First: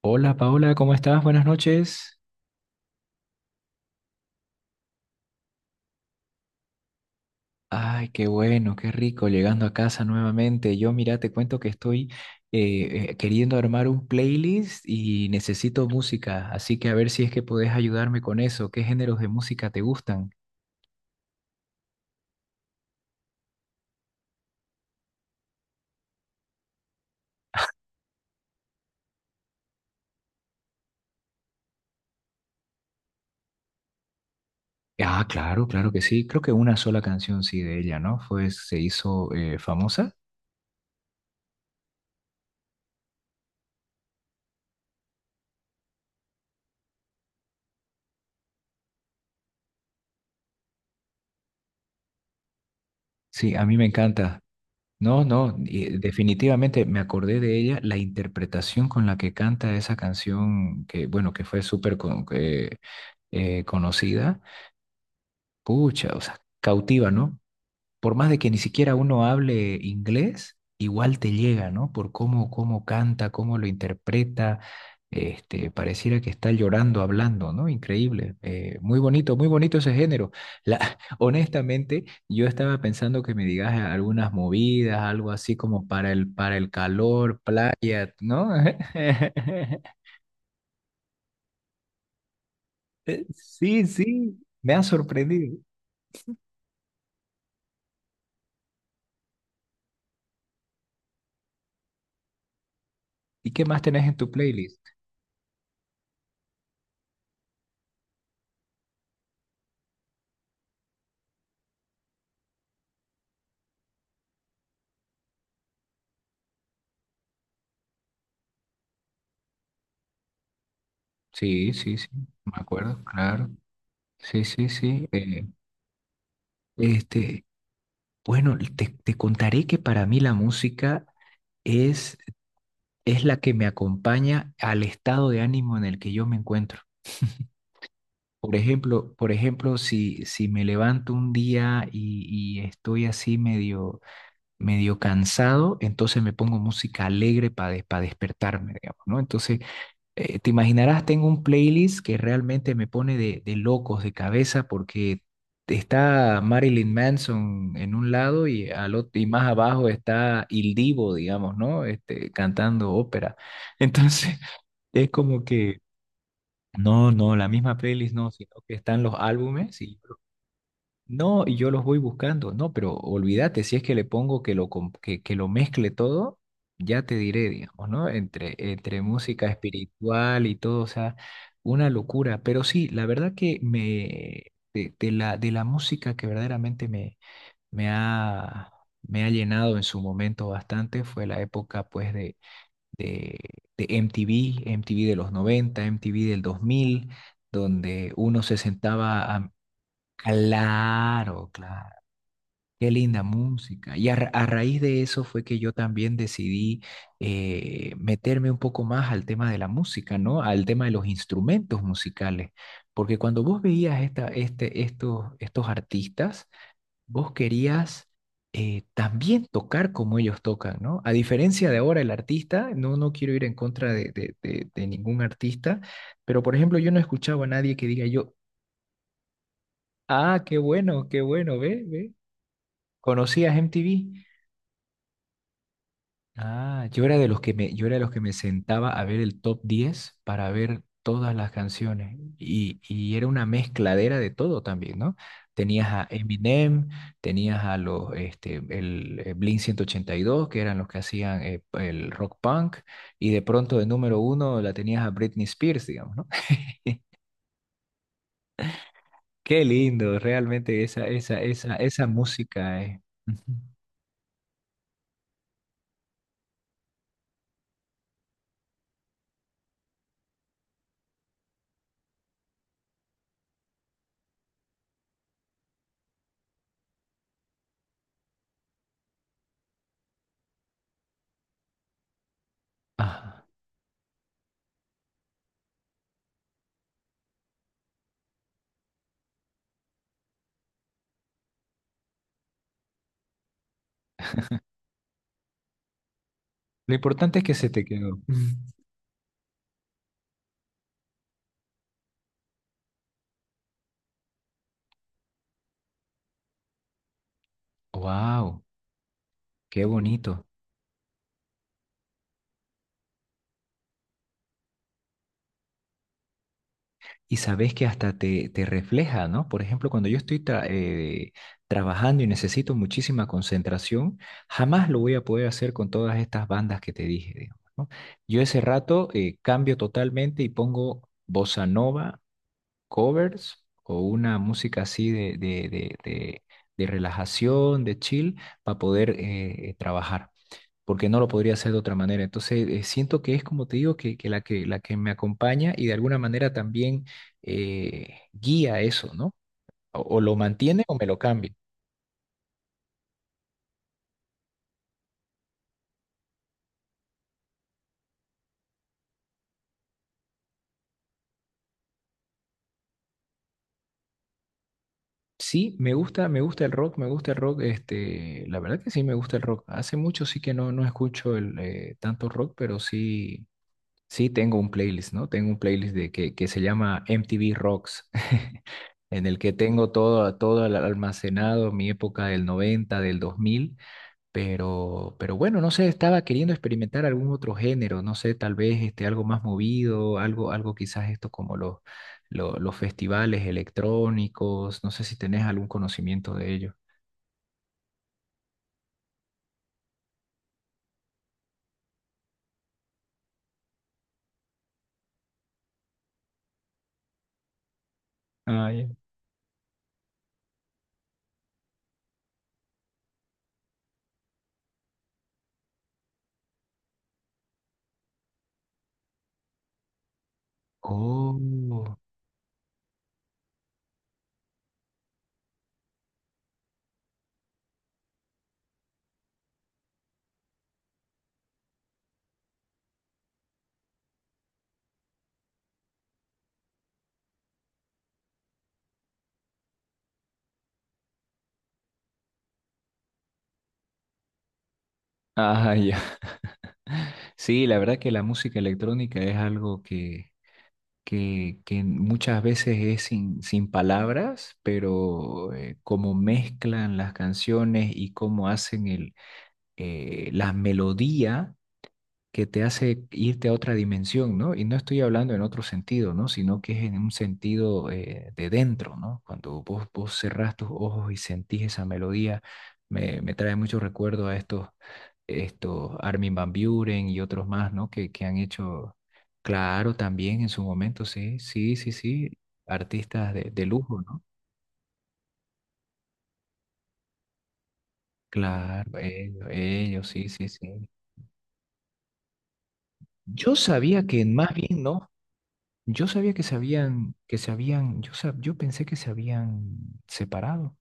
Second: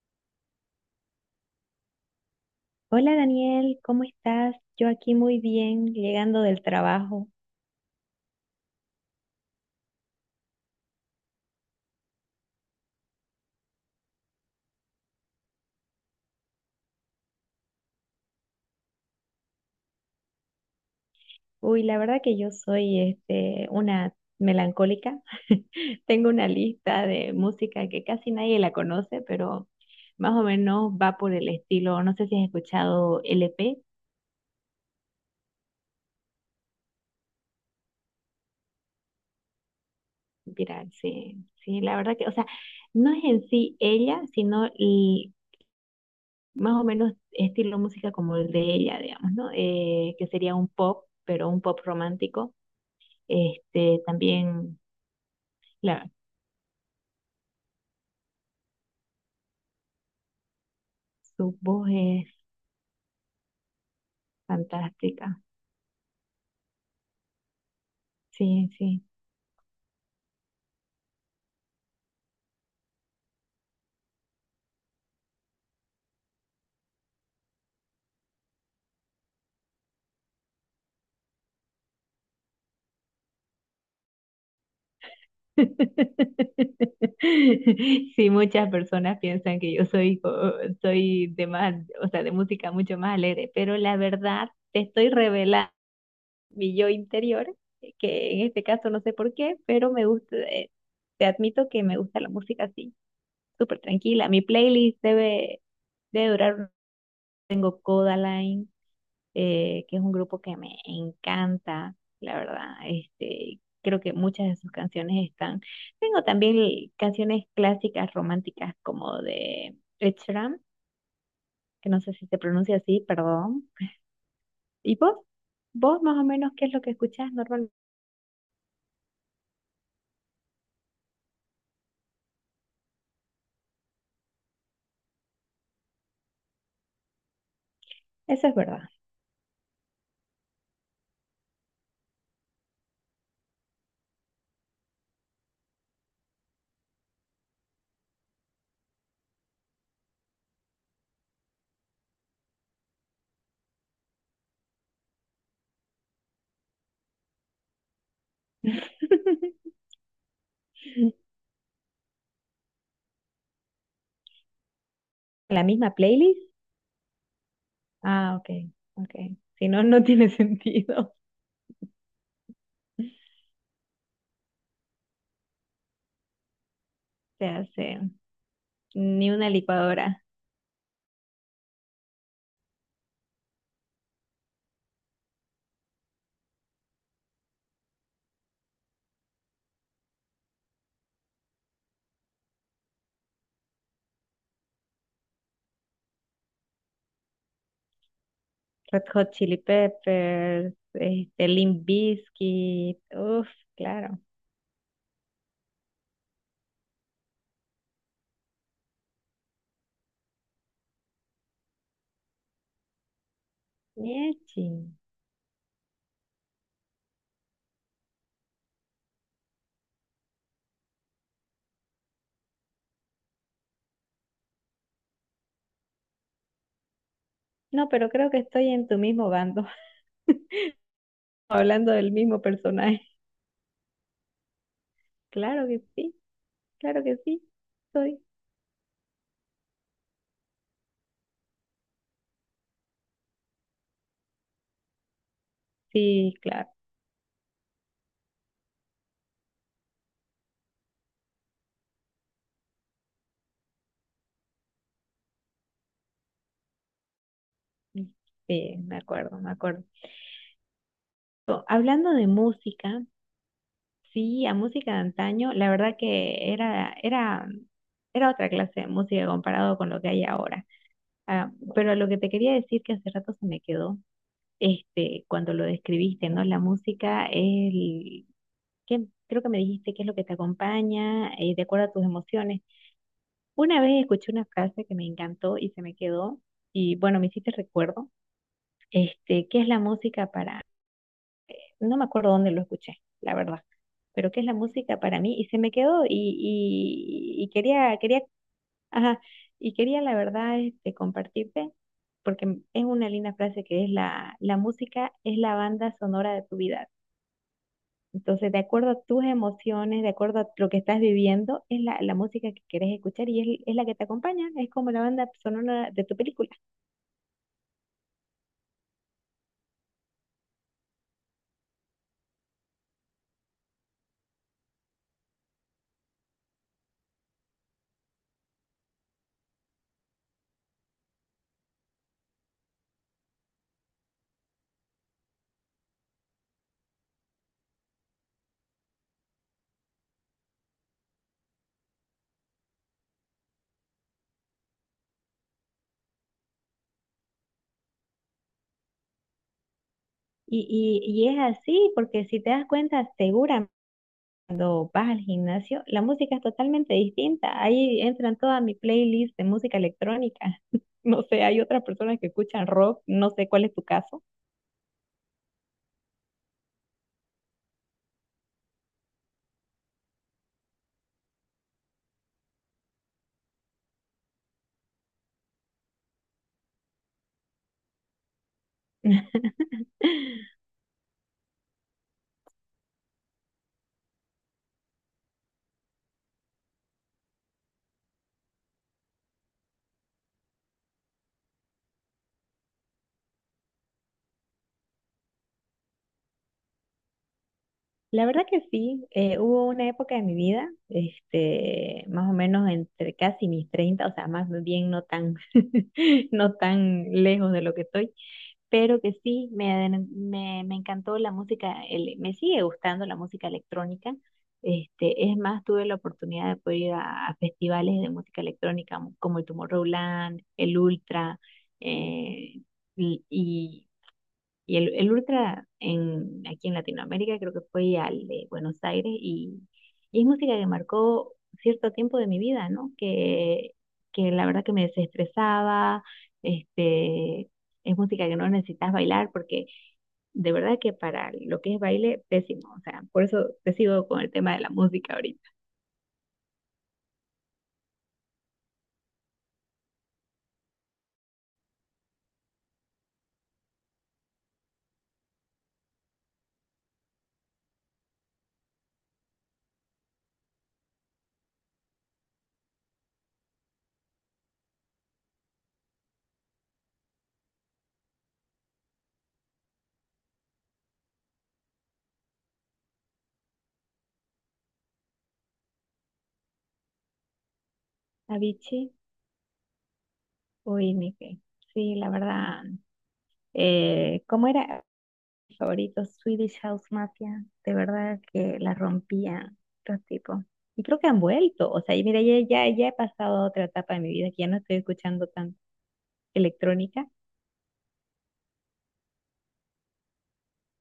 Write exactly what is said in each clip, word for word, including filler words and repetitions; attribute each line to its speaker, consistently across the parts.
Speaker 1: Hola Paola, ¿cómo estás? Buenas noches.
Speaker 2: Hola Daniel, ¿cómo estás? Yo aquí muy bien, llegando del trabajo.
Speaker 1: Ay, qué bueno, qué rico, llegando a casa nuevamente. Yo, mira, te cuento que estoy eh, eh, queriendo armar un playlist y necesito música, así que a ver si es que podés ayudarme con eso. ¿Qué géneros de música te gustan?
Speaker 2: Uy, la verdad que yo soy este, una melancólica. Tengo una lista de música que casi nadie la conoce, pero más o menos va por el estilo. No sé si has escuchado L P.
Speaker 1: Ah, claro, claro que sí. Creo que una sola canción sí de ella, ¿no? Fue, se hizo eh, famosa.
Speaker 2: Mira, sí, sí, la verdad que, o sea, no es en sí ella, sino el- más o menos estilo música como el de ella, digamos, ¿no? Eh, que sería un pop, pero un pop romántico.
Speaker 1: Sí, a mí me
Speaker 2: Este,
Speaker 1: encanta.
Speaker 2: también.
Speaker 1: No, no, y
Speaker 2: La
Speaker 1: definitivamente me acordé de ella, la interpretación con la que canta esa canción, que bueno, que
Speaker 2: Su
Speaker 1: fue
Speaker 2: voz
Speaker 1: súper con-
Speaker 2: es
Speaker 1: que, eh, conocida,
Speaker 2: fantástica.
Speaker 1: pucha, o sea, cautiva, ¿no? Por más de que ni
Speaker 2: Sí,
Speaker 1: siquiera
Speaker 2: sí.
Speaker 1: uno hable inglés, igual te llega, ¿no? Por cómo, cómo canta, cómo lo interpreta, este, pareciera que está llorando hablando, ¿no? Increíble, eh, muy bonito, muy bonito ese género. La, honestamente, yo estaba pensando que me digas algunas movidas, algo así como para el, para el calor, playa,
Speaker 2: Sí,
Speaker 1: ¿no?
Speaker 2: muchas personas piensan que yo soy, co- soy de más, o sea, de música mucho más alegre, pero
Speaker 1: Sí,
Speaker 2: la
Speaker 1: sí,
Speaker 2: verdad
Speaker 1: me
Speaker 2: te
Speaker 1: ha
Speaker 2: estoy
Speaker 1: sorprendido.
Speaker 2: revelando mi yo interior, eh, que en este caso no sé por qué, pero me gusta, eh, te admito que me gusta la música así,
Speaker 1: ¿Y qué
Speaker 2: súper
Speaker 1: más tenés en
Speaker 2: tranquila.
Speaker 1: tu
Speaker 2: Mi
Speaker 1: playlist?
Speaker 2: playlist debe, debe durar, tengo Codaline, eh, que es un grupo que me encanta, la verdad. Este, creo que muchas de sus canciones están. Tengo también l- canciones clásicas románticas como de Ed Sheeran,
Speaker 1: Sí,
Speaker 2: que
Speaker 1: sí,
Speaker 2: no
Speaker 1: sí,
Speaker 2: sé si se
Speaker 1: me
Speaker 2: pronuncia
Speaker 1: acuerdo,
Speaker 2: así,
Speaker 1: claro.
Speaker 2: perdón.
Speaker 1: Sí, sí,
Speaker 2: ¿Y
Speaker 1: sí.
Speaker 2: vos?
Speaker 1: Eh,
Speaker 2: ¿Vos más o menos qué es lo que escuchás
Speaker 1: este,
Speaker 2: normalmente?
Speaker 1: bueno, te, te contaré que para mí la música es, es la que me acompaña al estado de ánimo en el que yo me encuentro.
Speaker 2: Eso
Speaker 1: Por
Speaker 2: es verdad.
Speaker 1: ejemplo, por ejemplo, si, si me levanto un día y, y estoy así medio, medio cansado, entonces me pongo música alegre para despertarme, digamos, ¿no? Entonces, eh, te imaginarás, tengo un playlist que realmente me pone de, de locos de cabeza porque está Marilyn Manson en un lado y, al ot- y más abajo está Il Divo, digamos, ¿no? Este, cantando ópera. Entonces, es como
Speaker 2: ¿La
Speaker 1: que,
Speaker 2: misma playlist?
Speaker 1: no, no, la misma playlist no,
Speaker 2: Ah, ok,
Speaker 1: sino que están
Speaker 2: ok.
Speaker 1: los
Speaker 2: Si
Speaker 1: álbumes
Speaker 2: no,
Speaker 1: y
Speaker 2: no tiene sentido.
Speaker 1: no, y yo los voy buscando, no, pero olvídate, si es que le pongo que lo, com- que, que lo mezcle todo, ya te
Speaker 2: Se
Speaker 1: diré, digamos,
Speaker 2: hace
Speaker 1: ¿no? Entre, entre
Speaker 2: ni
Speaker 1: música
Speaker 2: una licuadora.
Speaker 1: espiritual y todo, o sea, una locura. Pero sí, la verdad que me, de, de la, de la música que verdaderamente me, me ha, me ha llenado en su momento bastante fue la época, pues, de, de, de M T V, M T V de los noventa, M T V del dos mil donde uno se
Speaker 2: Red Hot
Speaker 1: sentaba a...
Speaker 2: Chili Peppers, este,
Speaker 1: Claro,
Speaker 2: Limp
Speaker 1: claro. Qué
Speaker 2: Bizkit,
Speaker 1: linda
Speaker 2: uff,
Speaker 1: música. Y a,
Speaker 2: claro,
Speaker 1: ra- a raíz de eso fue que yo también decidí eh, meterme un poco más al tema de la música, ¿no? Al tema de los instrumentos musicales. Porque cuando vos veías esta,
Speaker 2: Miechi.
Speaker 1: este, estos, estos artistas, vos querías eh, también tocar como ellos tocan, ¿no? A diferencia de ahora el artista, no, no quiero ir en contra de, de, de, de ningún artista, pero por ejemplo yo no escuchaba a nadie que
Speaker 2: No,
Speaker 1: diga
Speaker 2: pero creo
Speaker 1: yo,
Speaker 2: que estoy en tu mismo bando,
Speaker 1: ah, qué bueno, qué bueno, ve,
Speaker 2: hablando del
Speaker 1: ve,
Speaker 2: mismo personaje.
Speaker 1: conocías M T V.
Speaker 2: Claro que sí,
Speaker 1: Ah,
Speaker 2: claro
Speaker 1: yo
Speaker 2: que
Speaker 1: era de los
Speaker 2: sí,
Speaker 1: que me, yo era de los que
Speaker 2: soy.
Speaker 1: me sentaba a ver el top diez para ver todas las canciones. Y, y era una mezcladera de todo también, ¿no? Tenías a
Speaker 2: Sí, claro,
Speaker 1: Eminem, tenías a los, este, el, eh, Blink ciento ochenta y dos, que eran los que hacían eh, el rock punk, y de pronto de número uno la tenías a Britney Spears, digamos, ¿no?
Speaker 2: sí, me acuerdo, me
Speaker 1: Qué
Speaker 2: acuerdo.
Speaker 1: lindo, realmente esa, esa,
Speaker 2: No,
Speaker 1: esa, esa
Speaker 2: hablando de
Speaker 1: música, eh.
Speaker 2: música,
Speaker 1: Ujú.
Speaker 2: sí, a música de antaño, la verdad que era, era, era otra clase de música comparado con lo que hay ahora. Ah, pero lo que te quería decir que hace rato se me quedó este, cuando lo describiste, ¿no? La música es el, ¿qué? Creo que me dijiste qué es lo que te acompaña, eh, de acuerdo a tus emociones.
Speaker 1: Ah,
Speaker 2: Una vez escuché una frase que me encantó y se me quedó, y bueno, me hiciste recuerdo, este, ¿qué es la música para, no me acuerdo dónde lo escuché, la verdad, pero qué es la música para mí, y se me quedó, y,
Speaker 1: lo importante es
Speaker 2: y, y
Speaker 1: que se te
Speaker 2: quería,
Speaker 1: quedó.
Speaker 2: quería, ajá, y quería la verdad, este, compartirte. Porque es una linda frase que es la, la música es la banda sonora de tu vida. Entonces, de
Speaker 1: Wow,
Speaker 2: acuerdo a tus
Speaker 1: qué
Speaker 2: emociones, de acuerdo
Speaker 1: bonito.
Speaker 2: a lo que estás viviendo, es la, la música que quieres escuchar y es, es la que te acompaña, es como la banda sonora de tu película.
Speaker 1: Y sabes que hasta te, te refleja, ¿no? Por ejemplo, cuando yo estoy tra- eh, trabajando y necesito muchísima concentración, jamás lo voy a poder hacer con todas estas bandas que te dije, digamos, ¿no? Yo ese rato eh, cambio totalmente y pongo bossa nova covers o una música así de, de, de, de- de relajación, de chill, para poder eh, trabajar, porque no lo podría hacer de otra manera. Entonces, eh, siento que es como te digo, que, que la que, la que me acompaña y de alguna manera también eh, guía eso, ¿no? O, o lo
Speaker 2: Y,
Speaker 1: mantiene o me lo
Speaker 2: y, y es
Speaker 1: cambia.
Speaker 2: así, porque si te das cuenta, seguramente cuando vas al gimnasio, la música es totalmente distinta. Ahí entran toda mi playlist de música electrónica. No sé, hay otras personas que escuchan rock, no sé cuál es tu caso.
Speaker 1: Sí, me gusta, me gusta el rock, me gusta el rock, este, la verdad que sí me gusta el rock. Hace mucho sí que no, no escucho el, eh, tanto rock, pero sí, sí, tengo un playlist, ¿no? Tengo un playlist de que, que se llama M T V Rocks, en el que tengo todo, todo al- almacenado, mi época del noventa, del dos mil, pero, pero bueno, no sé, estaba queriendo experimentar algún otro género, no sé, tal vez este, algo más movido, algo, algo quizás esto como los, lo- los, festivales electrónicos, no sé si tenés algún conocimiento de ello.
Speaker 2: La verdad que sí, eh, hubo una época de mi vida, este, más o menos entre casi mis treinta, o sea, más bien no tan, no tan lejos de lo que estoy,
Speaker 1: Ah, ya.
Speaker 2: pero que sí, me, aden- me, me encantó la música, ele- me sigue gustando la música electrónica. Este, es más, tuve la oportunidad de poder ir a, a festivales de música electrónica como el Tomorrowland, el Ultra,
Speaker 1: Oh,
Speaker 2: eh, y, y y el, el Ultra en, aquí en Latinoamérica creo que fue al de Buenos Aires, y, y es música que marcó cierto tiempo de mi vida, ¿no? Que, que la verdad que me desestresaba. este, es música que no necesitas bailar porque de verdad que para lo que es baile, pésimo. O sea, por eso te sigo con el tema de la música ahorita.
Speaker 1: ah, ya. Sí, la verdad que la música electrónica es algo que... que, que muchas veces es sin, sin palabras, pero eh, cómo mezclan las canciones y cómo hacen el, eh, la melodía que te hace irte a otra dimensión, ¿no? Y no estoy hablando en otro sentido, ¿no? Sino que es en un sentido eh, de dentro, ¿no? Cuando vos, vos cerrás tus ojos y sentís esa melodía, me, me trae mucho recuerdo a estos, estos Armin van Buuren y otros más, ¿no? Que, que han
Speaker 2: Avicii
Speaker 1: hecho, claro, también en su
Speaker 2: o
Speaker 1: momento,
Speaker 2: Nick.
Speaker 1: sí, sí, sí,
Speaker 2: Sí, la
Speaker 1: sí,
Speaker 2: verdad.
Speaker 1: artistas de, de lujo, ¿no?
Speaker 2: Eh, ¿cómo era? Favoritos, Swedish House Mafia, de verdad que la
Speaker 1: Claro, ellos,
Speaker 2: rompían los
Speaker 1: ellos, sí,
Speaker 2: tipos.
Speaker 1: sí, sí.
Speaker 2: Y creo que han vuelto, o sea, y mira, ya, ya, ya he pasado a
Speaker 1: Yo
Speaker 2: otra etapa de
Speaker 1: sabía
Speaker 2: mi
Speaker 1: que
Speaker 2: vida, que ya
Speaker 1: más
Speaker 2: no estoy
Speaker 1: bien no.
Speaker 2: escuchando tan
Speaker 1: Yo sabía que se
Speaker 2: electrónica.
Speaker 1: habían, que se habían, yo, sab- yo pensé que se habían separado.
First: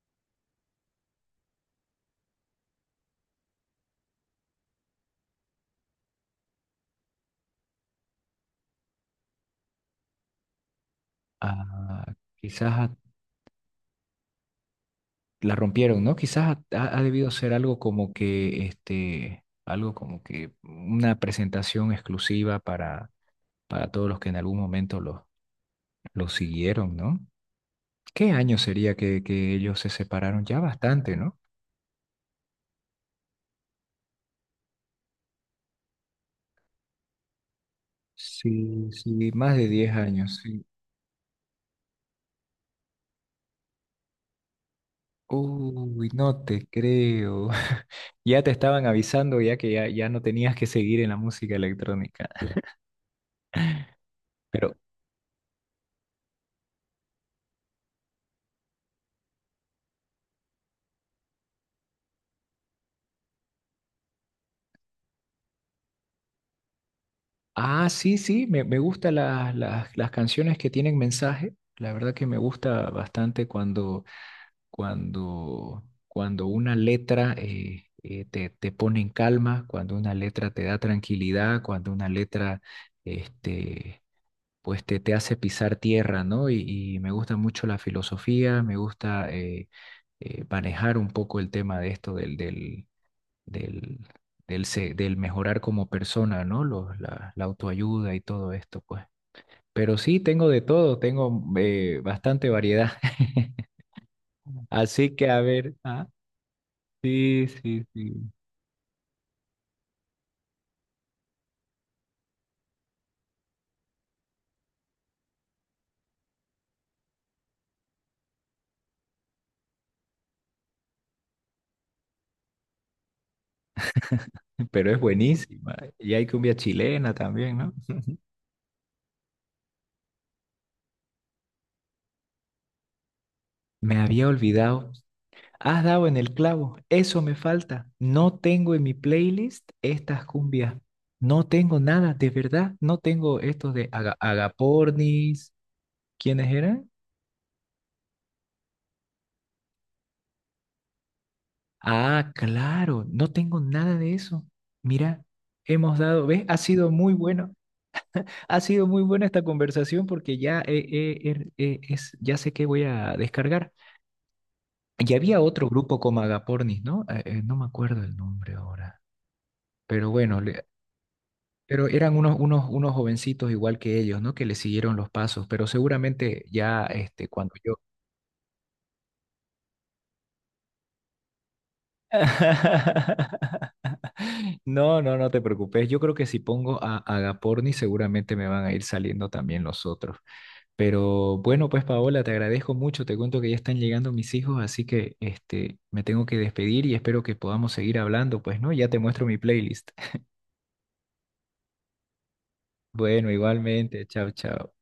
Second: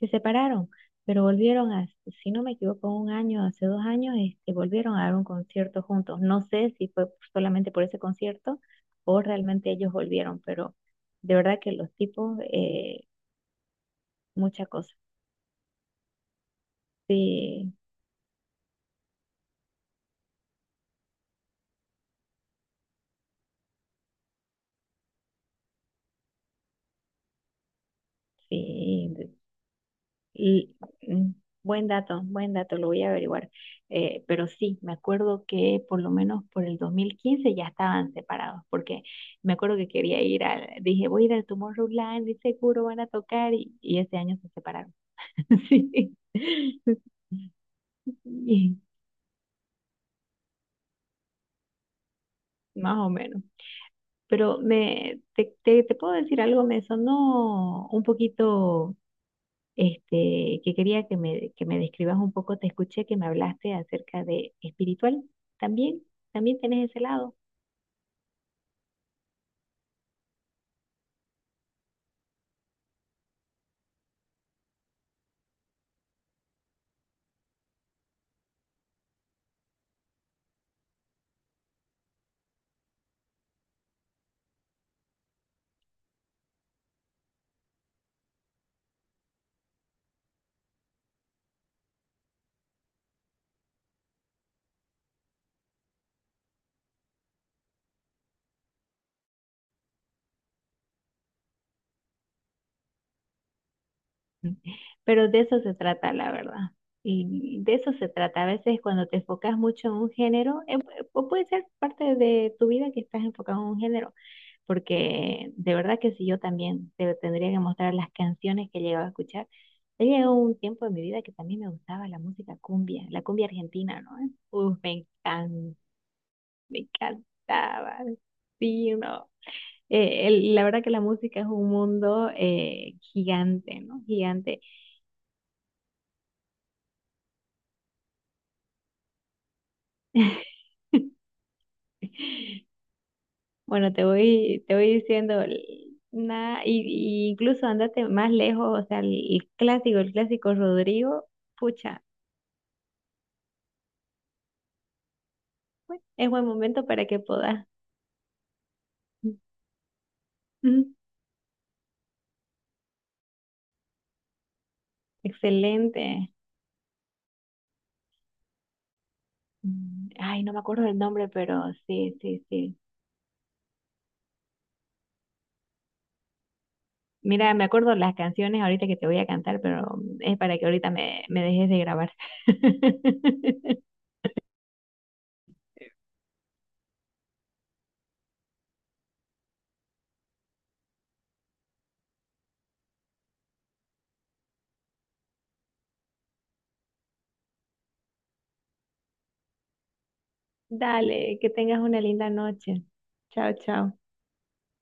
Speaker 2: Se separaron, pero volvieron a, si no me equivoco, un año, hace dos años, este, volvieron a dar un concierto juntos. No sé si fue solamente por ese concierto o realmente ellos volvieron, pero de verdad que los
Speaker 1: Ah,
Speaker 2: tipos,
Speaker 1: quizás a-
Speaker 2: eh, mucha cosa.
Speaker 1: la rompieron, ¿no? Quizás ha, ha- ha debido ser
Speaker 2: Sí,
Speaker 1: algo como que, este, algo como que una presentación exclusiva para, para todos los que en algún momento los lo siguieron, ¿no? ¿Qué año sería que,
Speaker 2: sí.
Speaker 1: que ellos se separaron? Ya
Speaker 2: Y
Speaker 1: bastante,
Speaker 2: mm,
Speaker 1: ¿no?
Speaker 2: buen dato, buen dato, lo voy a averiguar. Eh, pero sí, me acuerdo que por lo menos por el dos mil quince ya estaban separados,
Speaker 1: Sí,
Speaker 2: porque
Speaker 1: sí,
Speaker 2: me
Speaker 1: más de
Speaker 2: acuerdo que
Speaker 1: diez
Speaker 2: quería
Speaker 1: años,
Speaker 2: ir
Speaker 1: sí.
Speaker 2: al, dije, voy a ir al Tomorrowland y seguro van a tocar, y, y ese año se separaron.
Speaker 1: Uy,
Speaker 2: Sí,
Speaker 1: no te creo. Ya te
Speaker 2: y
Speaker 1: estaban avisando ya que ya, ya no tenías que seguir en la música electrónica.
Speaker 2: más o menos. Pero
Speaker 1: Pero,
Speaker 2: me, te, te, te puedo decir algo, me sonó un poquito. Este, que quería que me, que me describas un poco, te escuché que me hablaste acerca de espiritual, también, también tenés ese lado.
Speaker 1: ah, sí, sí, me, me gustan las, las, las canciones que tienen mensaje. La verdad que me gusta bastante cuando, cuando, cuando una letra eh, eh, te, te pone en calma, cuando una letra te da tranquilidad, cuando una letra este, pues te, te hace pisar tierra, ¿no? Y, y me gusta mucho la filosofía, me gusta eh, eh, manejar un poco el tema de esto del, del, del, del, se- del mejorar como persona, ¿no? Los- la, la autoayuda y todo esto, pues. Pero sí, tengo de todo, tengo eh, bastante variedad. Así que
Speaker 2: Pero
Speaker 1: a
Speaker 2: de eso
Speaker 1: ver,
Speaker 2: se
Speaker 1: ah,
Speaker 2: trata, la verdad.
Speaker 1: sí,
Speaker 2: Y de
Speaker 1: sí,
Speaker 2: eso se
Speaker 1: sí,
Speaker 2: trata. A veces cuando te enfocas mucho en un género, eh, pu- o puede ser parte de tu vida que estás enfocado en un género, porque de verdad que si yo también te tendría que mostrar las canciones que llegaba a escuchar, he llegado un tiempo en mi vida que también me gustaba la música cumbia, la cumbia argentina, ¿no? Uf,
Speaker 1: pero es
Speaker 2: me
Speaker 1: buenísima.
Speaker 2: encanta
Speaker 1: Y hay cumbia
Speaker 2: me
Speaker 1: chilena también, ¿no?
Speaker 2: encantaba. Sí, no. Eh, el- la verdad que la música es un mundo eh, gigante,
Speaker 1: Me
Speaker 2: ¿no?
Speaker 1: había
Speaker 2: Gigante.
Speaker 1: olvidado. Has dado en el clavo, eso me falta. No tengo en mi playlist estas cumbias. No tengo nada, de verdad. No tengo estos de
Speaker 2: Bueno, te
Speaker 1: Aga-
Speaker 2: voy, te voy diciendo,
Speaker 1: Agapornis. ¿Quiénes
Speaker 2: nada,
Speaker 1: eran?
Speaker 2: y, y incluso andate más lejos, o sea, el, el clásico, el clásico Rodrigo, pucha,
Speaker 1: Ah, claro, no tengo nada de eso. Mira, hemos
Speaker 2: bueno,
Speaker 1: dado,
Speaker 2: es
Speaker 1: ¿ves?
Speaker 2: buen
Speaker 1: Ha
Speaker 2: momento
Speaker 1: sido
Speaker 2: para
Speaker 1: muy
Speaker 2: que
Speaker 1: bueno.
Speaker 2: puedas.
Speaker 1: Ha sido muy buena esta conversación porque ya, eh,
Speaker 2: Ujú.
Speaker 1: eh, er- eh, es, ya sé que voy a descargar. Y había otro grupo como
Speaker 2: Excelente.
Speaker 1: Agapornis, ¿no? Eh, eh, no me acuerdo el nombre ahora.
Speaker 2: Mm,
Speaker 1: Pero bueno,
Speaker 2: Ay, no me
Speaker 1: le-
Speaker 2: acuerdo del nombre, pero
Speaker 1: Pero eran
Speaker 2: sí,
Speaker 1: unos,
Speaker 2: sí,
Speaker 1: unos,
Speaker 2: sí.
Speaker 1: unos jovencitos igual que ellos, ¿no? Que le siguieron los pasos, pero seguramente ya este, cuando
Speaker 2: Mira, me
Speaker 1: yo...
Speaker 2: acuerdo las canciones ahorita que te voy a cantar, pero es para que ahorita me, me dejes de grabar.
Speaker 1: No, no, no te preocupes. Yo creo que si pongo a Agaporni seguramente me van a ir saliendo también los otros. Pero bueno, pues Paola, te agradezco mucho. Te cuento que ya están llegando mis hijos, así que este, me tengo que despedir y espero que podamos seguir hablando, pues, ¿no? Ya te muestro mi playlist.
Speaker 2: Dale, que tengas una linda noche.
Speaker 1: Bueno,
Speaker 2: Chao, chao.
Speaker 1: igualmente. Chao, chao.